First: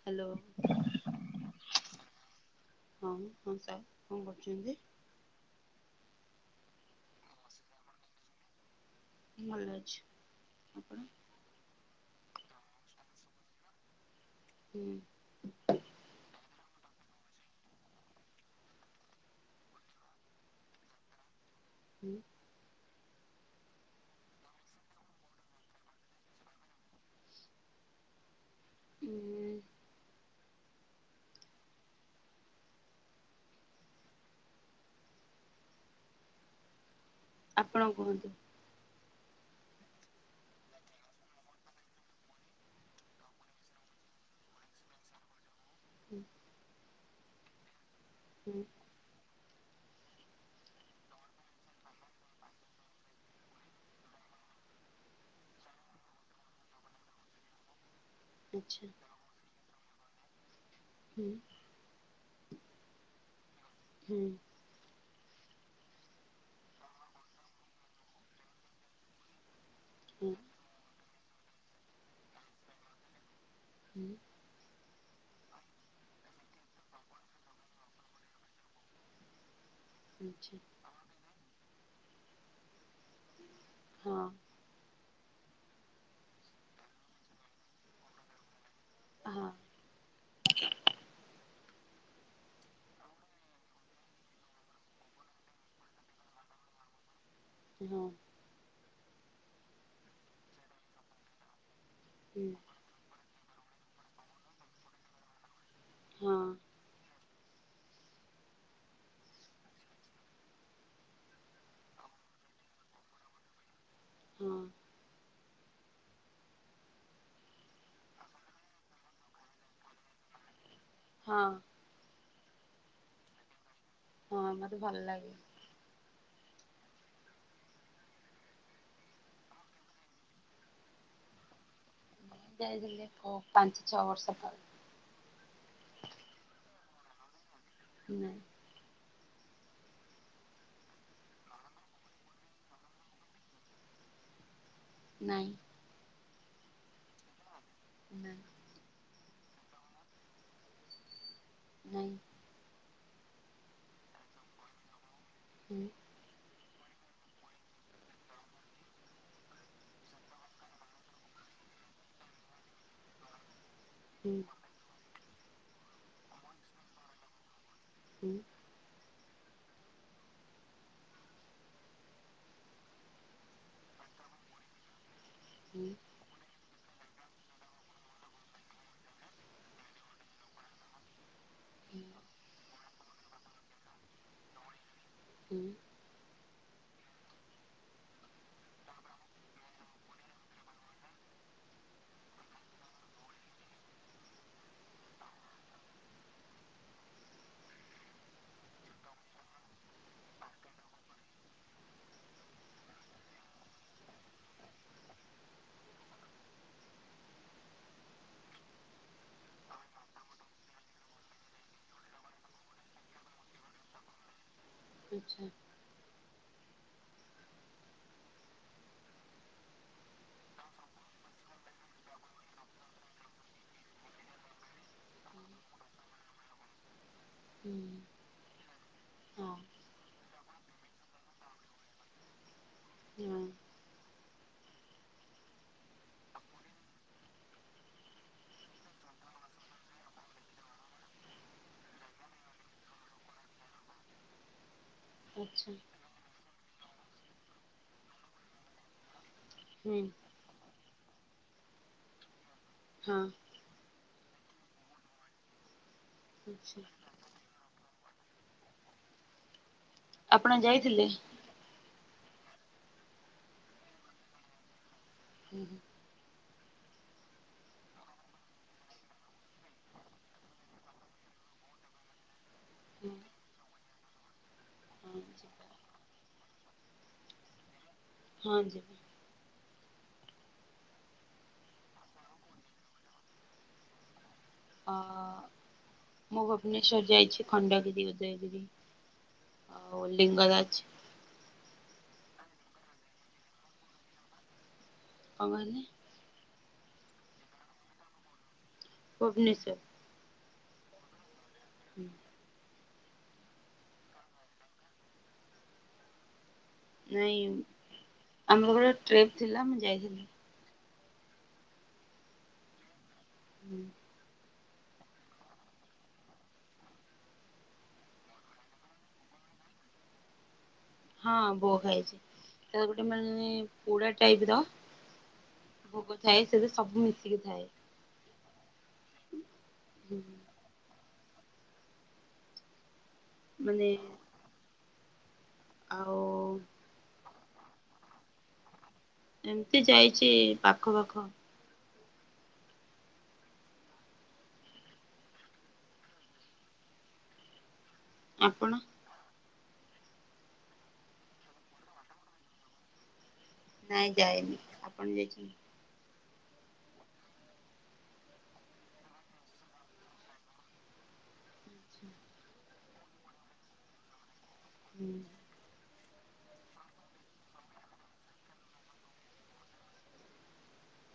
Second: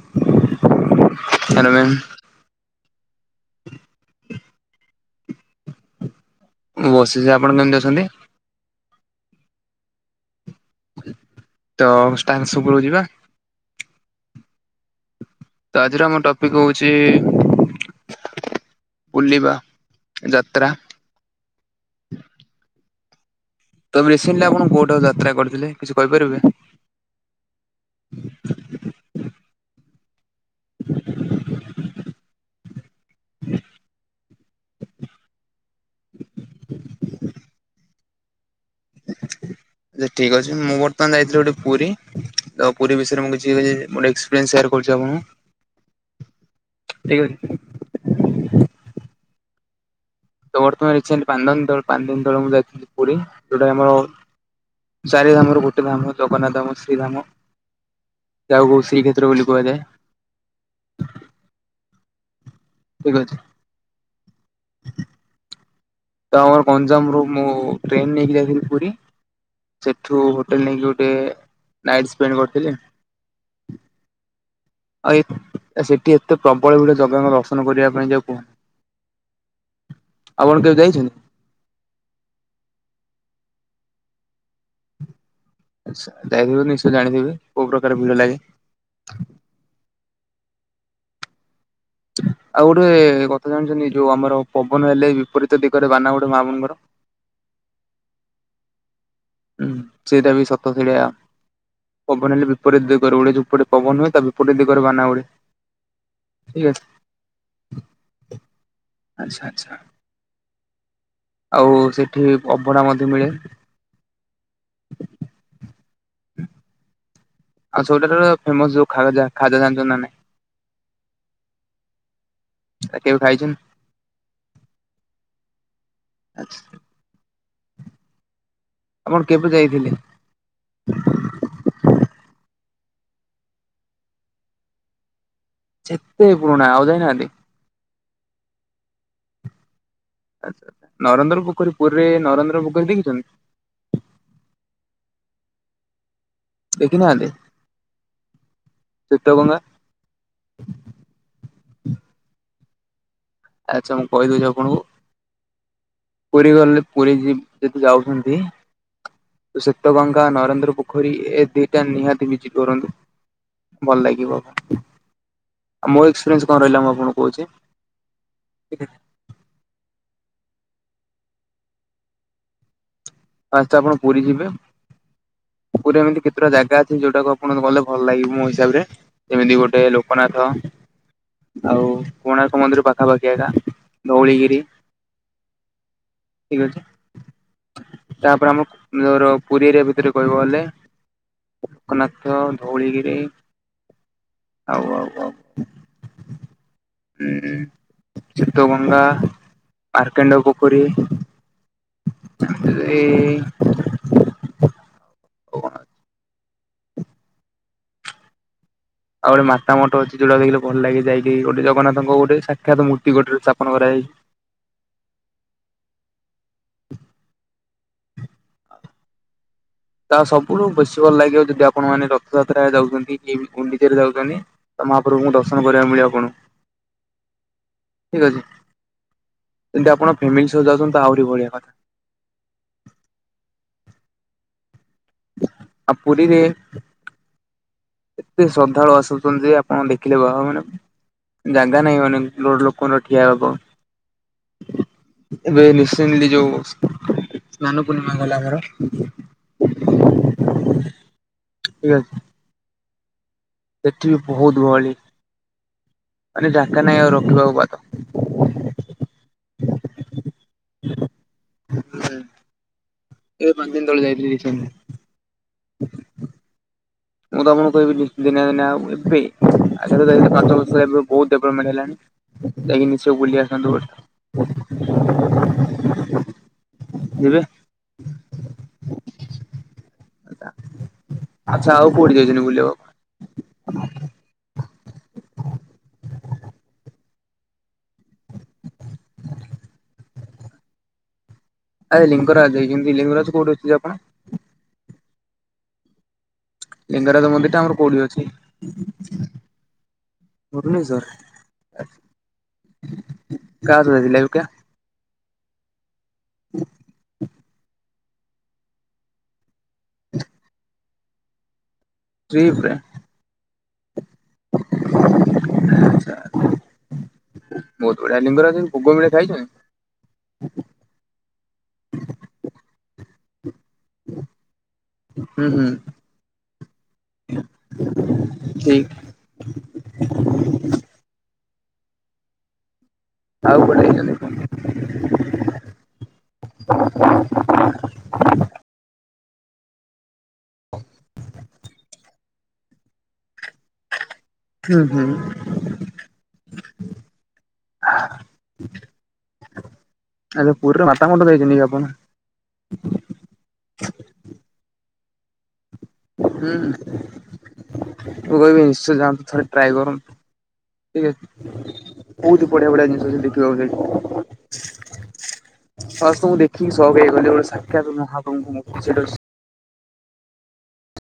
Hello ହଁ hello ma'am ହଁ sir କଣ କରୁଛନ୍ତି? ମୁଁ ବସିଛି ଆପଣ କେମିତି ଅଛନ୍ତି? ଭଲ ଅଛି ଆପଣ। ତ ଟ୍ରାନସ ଉପରକୁ ଯିବା ହୁଁ। ତ ଆଜିର ଆମର ଟପିକ୍ ହଉଛି। ବୁଲିବା ଯାତ୍ରା। ହୁଁ। ତ ମେସିନ ଆପଣଙ୍କୁ କୋଉଠାକୁ ଯାତ୍ରା କରିଥିଲି କିଛି କହିପାରିବ କି? ହୁଁ। ହଁ [unintelligible] ଆପଣ କୁହନ୍ତୁ। ଯେ ଠିକ ଅଛି ମୁଁ ବର୍ତ୍ତମାନ ଯାଇଥିଲି ଗୋଟେ ପୁରୀ, ତ ପୁରୀ ବିଷୟରେ ମୁଁ କିଛି ଏକ୍ସପେରିଏନ୍ସ ସେୟାର କରୁଛି ଆପଣଙ୍କୁ। ହୁଁ [inaudible] ଠିକ୍ ଅଛି। ହୁଁ। ତ ବର୍ତ୍ତମାନ ରିସେଣ୍ଟ ପାଞ୍ଚ ପାଞ୍ଚ ଦିନ ତଳେ ମୁଁ ଯାଇଥିଲି ପୁରୀ ଯୋଉଟା ଆମର ଚାରି ଧାମ ରୁ ଗୋଟେ ଧାମ ଜଗନ୍ନାଥ ଧାମ ଶ୍ରୀ ଧାମ ଯାହାକୁ ଆଚ୍ଛା ଶ୍ରୀକ୍ଷେତ୍ର ବୋଲି କୁହାଯାଏ। ହୁଁ। ଠିକ୍ ଅଛି। ହୁଁ। [inaudible] ତ ଆମର ଗଞ୍ଜାମରୁୁ ମୁଁ ଟ୍ରେନ ନେଇକି ଯାଇଥିଲି ପୁରୀ ସେଠୁ ହୁଁ ହୋଟେଲ ନେଇକି ଗୋଟେ ନାଇଟ୍ ସ୍ପେଣ୍ଡ କରିଥିଲି। ହୁଁ। ଆଉ ଏ ସେଠି ଏତେ ପ୍ରବଳ ଭିଡ଼ ଜଗାଙ୍କ ଦର୍ଶନ କରିବା ପାଇଁ ଯେ କୁହନି। ଆଚ୍ଛା ଆପଣ କେବେ ଯାଇଛନ୍ତି? ହଁ। ଆଚ୍ଛା ଯାଇଥିବେ ଯଦି ନିଶ୍ଚୟ ଜାଣିଥିବେ କୋଉ ପ୍ରକାର ଭିଡ଼ ଲାଗେ? ହଁ। ଆଉ ଗୋଟେ କଥା ଜାଣିଛନ୍ତି? ଯୋଉ ଆମର ପବନ ହେଲେ ବିପରୀତ ଦିଗରେ ବାନା ଉଡେ ମହାପ୍ରଭୁଙ୍କର। ହଁ। ହଁ ସେଇଟା ବି ସତ। ସେଇଟା ପବନ ହୁଁ ହେଲେ ବିପରୀତ ଦିଗରେ ଉଡେ ଜଉପଟେ ପବନ ହୁଏ ତା ବିପରୀତ ଦିଗରେ ବାନା ଉଡେ। ହଁ। ଠିକ୍ ଅଛି। ଆଚ୍ଛା ଆଚ୍ଛା। ଆଉ ସେଠି ଅଭଡା‌ ମଧ୍ୟ ମିଳେ। ହଁ। ଆଉ ସବୁଠାରୁ ଫେମସ୍ ଯୋଉ ଖାଜା ଖାଜା ଜାଣିଛନ୍ତି ନା ନାଇଁ? ହଁ। କେବେ ଖାଇଛନ୍ତି? ହଁ ମତେ ଭଲ ଲାଗେ। ଆଛା ଆପଣ କେବେ ଯାଇଥିଲେ? ଯାଇଥିଲି ଟିକେ ପାଞ୍ଚ ଛଅ ବର୍ଷ ତଳେ। ସେତେ ପୁରୁଣା ଆଉ ଯାଇନାହାନ୍ତି? ନାଇଁ। ଆଛା ନରେନ୍ଦ୍ର ପୋଖରୀ ପୁରୀରେ ନରେନ୍ଦ୍ର ପୋଖରୀ ଦେଖିଛନ୍ତି? ନାଇଁ। ଦେଖିନାହାନ୍ତି? ନାଁ। ଶ୍ଵେତଗଙ୍ଗା। ନାଇଁ। ଆଚ୍ଛା ମୁଁ କହିଦଉଛି ଆପଣଙ୍କୁ ହୁଁ। ପୁରୀ ଗଲେ ପୁରୀ ଯି ଯଦି ଯାଉଛନ୍ତି। ଶ୍ଵେତଗଙ୍ଗା ନରେନ୍ଦ୍ର ପୋଖରୀ ଏ ଦିଇଟା ନିହାତି ଭିଜିଟ୍ କରନ୍ତୁ। ଭଲ ହୁଁ ଲାଗିବ। ମୋ ଏକ୍ସପିରିଏନ୍ସ କଣ ରହିଲା ମୁଁ ଆପଣଙ୍କୁ କହୁଛି। ହୁଁ। [unintelligible] ଫାଷ୍ଟ ଆପଣ ପୁରୀ ଯିବେ। ହୁଁ ପୁରୀରେ ଏମିତି କେ କେତଟା ଜାଗା ଅଛି ଯୋଉଟାକୁ ଆପଣଙ୍କୁ ଗଲେ ଭଲ ଲାଗିବ ମୋ ହିସାବରେ। ଯେମିତି ଗୋଟେ ଲୋକନାଥ। ଆଉ ହୁଁ କୋଣାର୍କ ମନ୍ଦିର ପାଖାପାଖି ଏଟା ଧଉଳିଗିରି। ଉଁ ଠିକ୍ ଅଛି। ତାପରେ ଆମ ଯର ପୁରୀରେ ଭିତରେ କହିବ ଗଲେ ଲୋକନାଥ ଧଉଳିଗିରି। ଆଉ ଆଉ ଆଉ ଇଇ ଚିତଗଙ୍ଗା ଆର୍କେଣ୍ଡ ପୋଖରୀ ଏଇ ଓଭରନା ଆଉ ଗୋଟେ ମାତା ମଠ ଅଛି ଯୋଉଟା ଦେଖିଲେ ଭଲ ଲାଗେ ଯାଇକି। ଗୋଟେ ଜଗନ୍ନାଥଙ୍କ ଗୋଟେ ସାକ୍ଷାତ ମୂର୍ତ୍ତି ଗୋଟେ ସ୍ଥାପନ କରାଯାଇଛି। ଆଚ୍ଛା। [inaudible] ତା ସବୁଠୁ ବେଶୀ ଭଲ ଲାଗିବ ଯଦି ଆପଣ ମାନେ ରଥଯାତ୍ରାରେ ଯାଉଛନ୍ତି କି ଗୁଣ୍ଡିିଚାରେ ଯାଉଚନି। ତ ମହାପ୍ରଭୁଙ୍କୁ ଦର୍ଶନ କରିବାକୁ ମିଳିବ ଆପଣ ହୁଁ। ଠିକ୍ ଅଛି। ହଁ ଏମିତି ଆପଣ ଫ୍ୟାମିଲି ସହ ଯାଉଚନ୍ତି ତା ଆହୁରି ବଢିଆ କଥା। ହୁଁ ଆ ପୁରୀରେ ଏତେ ଶ୍ରଦ୍ଧାଳୁ ଆସୁଚନ୍ତି ଯେ ଆପଣ ଦେଖିଲେ କହ ମାନେ ଜାଗା ନାହିଁ ମାନେ ଲୋଡ ଲୋକଙ୍କ ଠିଆହେବାକୁ ଆଉ। ଏବେ ଆଚ୍ଛା ରିସେନଲି ଯୋଉ ସ୍ନାନ ପୂର୍ଣିମା ଗଲା ଘର ହୁଁ ଠିକ୍ ଅଛି। ହଁ ସେଠି ବି ବହୁତ୍ ଗହଳି। ମାନେ ଆଚ୍ଛା ଜାଗା ନାହିଁ ଆଉ ରଖିବାକୁ ବାଗ। ଆପଣ ଯାଇଥିଲେ? ହୁଁ ହୁଁ ଏ ପାଞ୍ଚ ଦିନି ତଳେ ଯାଇଥିଲି ରିସେଣ୍ଟଲି। ହୁଁ ହୁଁ ମୁଁ ତମଙ୍କୁ କହିବିନି ଦିନେ ନା ଦିନେ ଆଉ ଏବେ [unintelligible] ପାଞ୍ଚବର୍ଷ ହେବ ବହୁତ ଡେଭଲପମେଣ୍ଟ ହେଲାଣି। ଯାଇକି ନିଶ୍ଚୟ ବୁଲି ଆସନ୍ତୁ ଗୋଟେ। ଯିବେ? ହଁ ଯିବି। ଆଚା ଆଚ୍ଛା ଆଉ କୋଉଠି ଯାଇଛନ୍ତି ବୁଲିବାକୁ? ଅ ମୁଁ ଭୁବନେଶ୍ଵର ଯାଇଛି ଖଣ୍ଡଗିରି, ଉଦୟଗିରି। ଆଉ ଲିଙ୍ଗରାଜ? ଆରେ ଲିଙ୍ଗରାଜ ଦେଇଚିନ୍ତି ଲିଙ୍ଗରାଜ କୋଉଠି ଅଛି ଆପଣ? କଁ କହିଲେ? ଲିଙ୍ଗରାଜ ମନ୍ଦିରଟା ଆମର କୋଉଠି ଅଛି? ଭୁବନେଶ୍ୱର। ଭୁବନେଶ୍ୱର? ହୁଁ କାହା ସହ ଯାଇଥିଲେ ଏକା? ନାଇଁ ଆମ ଘର ଟ୍ରିପ୍ ଥିଲା ମୁଁ ଯାଇଥିନି। ଟ୍ରିପ ଏ ହୁଁ। ଆଚ୍ଛା। ବହୁତ ବଢ଼ିଆ ଲିଙ୍ଗରାଜରେ ଭୋଗ ମିଳେ ଖାଇଚଇଁ? ହଁ ଭୋଗ ଖାଇଚି ତ ଗୋଟେ ମାନେ ପୋଡ଼ା ଟାଇପ୍ ର। ହୁଁ ହୁଁ ଭୋଗ ଥାଏ ସେଥିରେ ସବୁ ମିଶିକି ଥାଏ। ଖି ହୁଁ। ଆଉ ଗୋଟେ ମାନେ କିଏ ଲୋକଟେ ଆଉ ଏମତି ଯାଇଚି ପାଖ ପାଖ। ଉଁ ହୁଁ। ଆପଣ? ଏବେ ପୁରୀର ମାତା ମଠ ଯାଇଛନ୍ତି କି ଆପଣ? ନାଇଁ ଯାଇନି ଆପଣ ଯାଇଛନ୍ତି? ହୁଁ ମୁଁ କହିବି ନିଶ୍ଚୟ ଯାଆନ୍ତୁ ଥରେ ଟ୍ରାଏ କରନ୍ତୁ। ଠିକ୍ ଅଛି ବୋହୁତ ବଢ଼ିଆ ବଢ଼ିଆ ଜିନିଷ ସେ ଦେଖିବାକୁ ଯାଇ ହୁଁ। ଫାଷ୍ଟ୍ ମୁଁ ଦେଖିକି ଶକ୍ ହେଇଗଲି ଗୋଟେ ସାକ୍ଷାତ ମହାପ୍ରଭୁଙ୍କୁ ମୋ ଖୁସିଟା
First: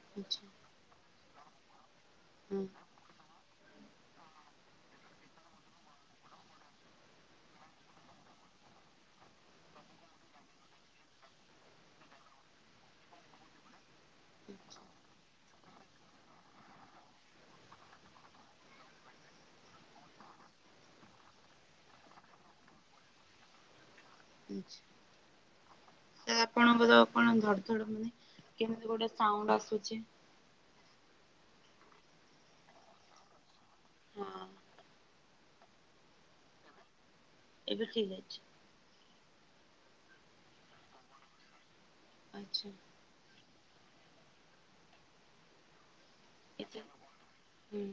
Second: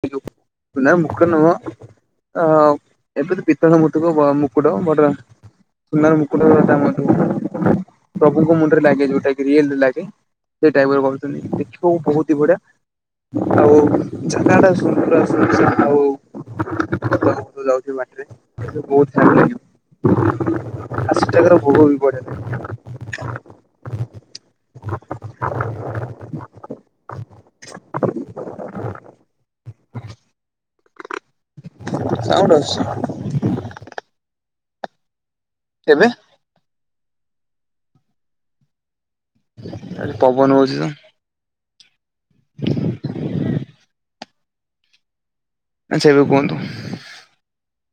ହିଜୁ ଆଚ୍ଛା ନାଁ ମୁକ ନୁହଁ ତ ହଁ ଏବେ ତ ପିତ୍ତଳ ମୁର୍ତ୍ତୀକୁ ବ ମୁକୁଟ ବଡ଼ର ସୁନାର ମୁକୁଟ ତା ମଧୁ ପ୍ରଭୁଙ୍କ ମୁଣ୍ଡରେ ଲାଗେ ଯୋଉଟା କି ରିଏଲ ରେ ଲାଗେ। ସେ ଟାଇପ କହୁଥୁନି ଦେଖିବୁ ବହୁତି ବଢ଼ିଆ ଆଉ ଝା ଲାଟା ସୁନ୍ଦର ଆସୁଚି ଆଉ [inaudible] ଯାଉଛି ମାଟିରେ। ତତେ ବହୁତ୍ ଶା ଲାଗିବ ଆ ସେଠାକାର ଭୋଗ ବି ବଢ଼ିଆ। ଉଁଛ୍ ଆ ଆପଣଙ୍କର କଣ ଧଡ଼ ଧଡ଼ ମନେ କେମିତି ଗୋଟେ ସାଉଣ୍ଡ ଆସୁଚି। ସାଉଣ୍ଡ ଅସୁଚି। ହଁ ଏବେ? ଏବେ ଠିକ୍ ଅଛି। ଆ ପବନ ହଉଚି ତ। ଆଚ୍ଛା। ଆଚ୍ଛା ଏବେ କୁହନ୍ତୁ। ଉଁ।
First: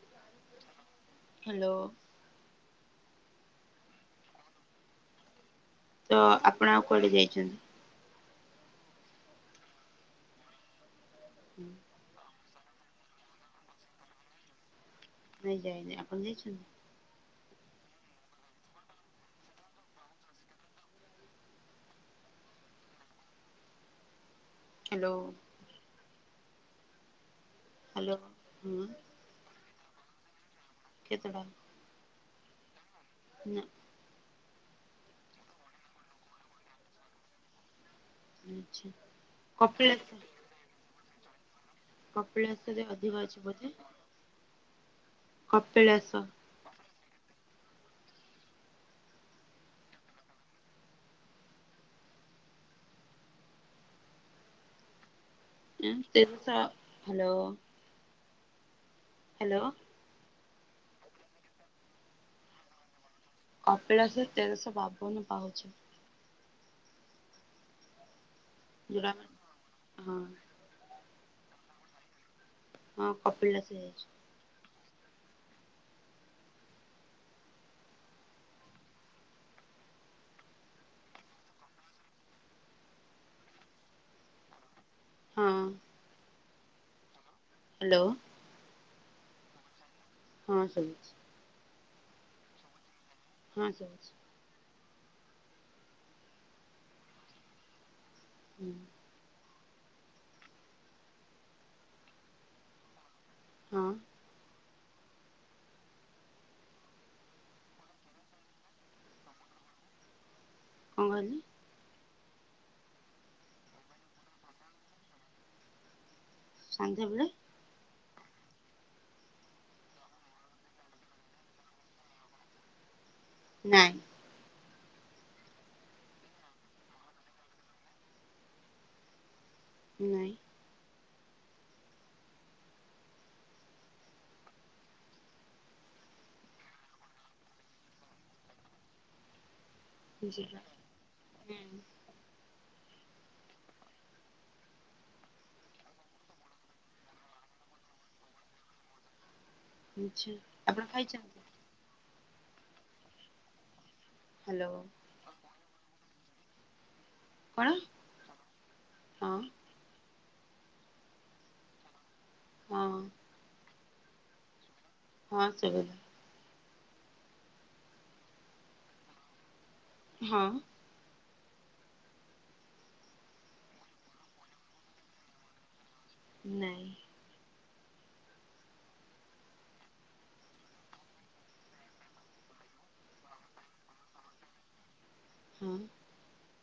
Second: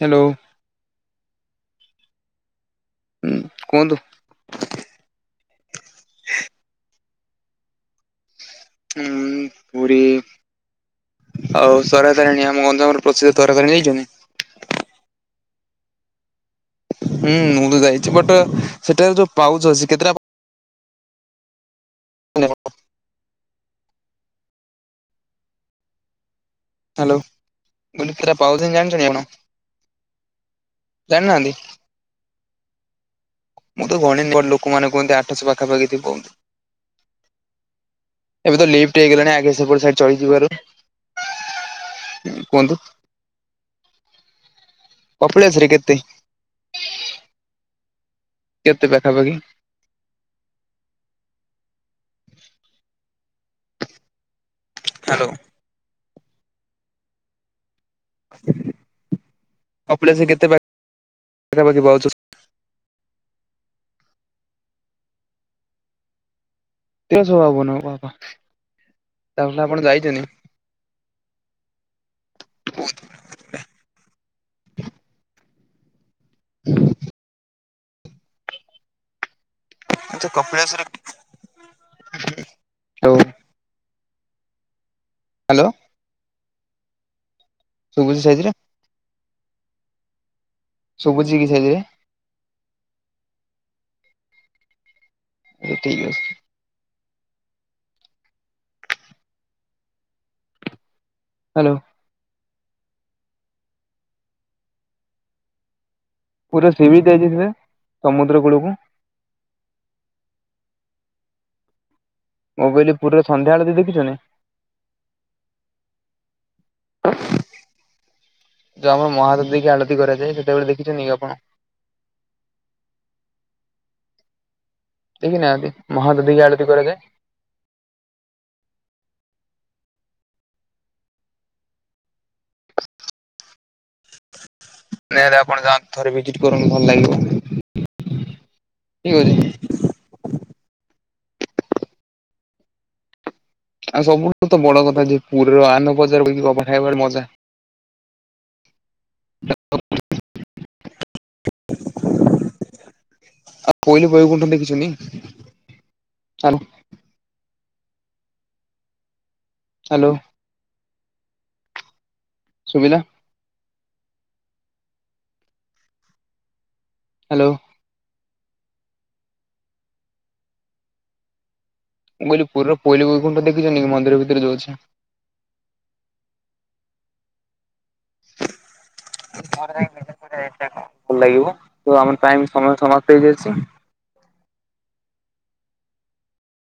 ହେଲୋ। ହାଲୋ। ହୁଁ କୁହନ୍ତୁ। ତ ଆପଣ ଆଉ କୁଆଡ଼େ ଯାଇଛନ୍ତି? ହୁଁ ପୁରୀ ଆଉ ତରା ତାରିଣୀ ଆମ ଗଞ୍ଜାମର ପ୍ରସିଦ୍ଧ ତାରା ତାରୀ ଯାଇଚୁ ନା? ନାଇଁ ଯାଇନେଇ ଆପଣ ଯାଇଛନ୍ତି? ହୁଁ ମୁଁ ତ ଯାଇଚି ବଟ ସେଠାରେ ଯୋଉ ପାଉଛ ଅଛି କେତେଟା ହ୍ୟାଲୋ ହ୍ୟାଲୋ ହ୍ୟାଲୋ ଗ ହ୍ୟାଲୋ କେଟା ପାଉ ହଁ ଦିନ ଜାଣିଛନ୍ତି ଆଣ? ଜାଣି କେତେଟା ନାହାଁନ୍ତି ନାଁ ମୁଁ ତ ଗଣିନି ଲୋକାନ କୁନ୍ତି ଆଠଶ ପାଖାପାଖିୁହନ୍ତି ଏବେ ତ ଆଚ୍ଛା ଲିଫଟ୍ ହେଇଗଲାଣି ଆଗେ ସେପଟ କପିଳାସ ଚଳିଯିବାରୁ କପଳ ଆସ କୁହନ୍ତୁ ଅଧିବାଜୀ ମ କପିଳାସ ରେ କେତେ କେତେ ପାଖାପାଖି? ହ୍ୟାଲୋ ସେ ହ୍ୟାଲୋ ହ ହ୍ୟାଲୋ କପିଳାସ କେତେ ପାଖ ପାଖାାଖି କପିଳାଶ ତେରଶ ବାବନ ପାହୁଛ। ସବ ଭବନ ବା ଯୋଉଟା ଆମେ ତାପଲେ ଆପଣ ହଁ ଯାଇଛନ୍ତି। ହଁ କପିଳାସ ଯାଇଛୁ ହଁ ଆଛ କପିଳାଶର ହଁ ହ୍ୟାଲୋ ହ୍ୟାଲୋ ଶୁଭୁଛି ସୋଇଥିରେ ହଁ ଶୁଭୁଛି ଶବୁଛି କି ସୋଇଜ୍ ରେ ହଁ ଶୁଭୁଛି ଠିକ୍ ଅଛି ହୁଁ ହ୍ୟାଲୋ ହଁ ପୁରା ସି ବି ଦେଇଛି ସେ ସମୁଦ୍ର କୂଳକୁ କଣ କହିଲି? ମୁ କହିଲିପୁରରେ ସନ୍ଧ୍ୟାବେଳେ ଦ ଦେଖିଛନ୍ତି ସନ୍ଧ୍ୟେବେେଳେ? ଯଉ ଆମ ମହାଦେବ ଦେଖି ଆଳତି କରାଯାଏ ସେତେବେଳେ ଦେଖିଛନ୍ତି କି ଆପଣ? ନାଇଁ ଦେଖି ନାହନ୍ତି ମହାଦଦି କି ଆଳତି କରାଯାଏ। ନାଇଁ ନଲେ ଆପଣ ଯାଆନ୍ତୁ ଥରେ ଭିଜିଟ କରନ୍ତୁ ଭଲ ଲାଗିବ ଠିକ ଅଛି। ଯିବା ହୁଁ ଆଉ ସବୁଠୁ ତ ବଡ କଥା ଯେ ପୁରୀର ଆନ ବଜାରକୁ କବା ଖାଇବା ମଜା। [unintelligible] ଆଛା ଆପଣ ଖାଇଛନ୍ତି? ଆଉ ପହଲେ ବୈକୁଣ୍ଠ ହ୍ୟାଲୋ ଦେଖିଛନ୍ତି? ଚାଲ କଣ ହଁ ହ୍ୟାଲୋ ହଁ ଶୁବିଲା? ହଁ ଶୁଭୁଛି। ହ୍ୟାଲୋ। ହଁ। ମୁଁ କହିଲ ପୁରୀର ପୋଇଲିବୈକୁଣ୍ଟ ଦେଖିଛନ୍ତି କି ମନ୍ଦିର ଭିତରେ ଯୋଉଛି। ନାଇଁ। ଘ ଭଲ ଲାଗିବ ତ ଆମ ଟାଇମ ସମୟ ସମପ୍ତ ହେଇ ଯାଇଛି। ହଁ।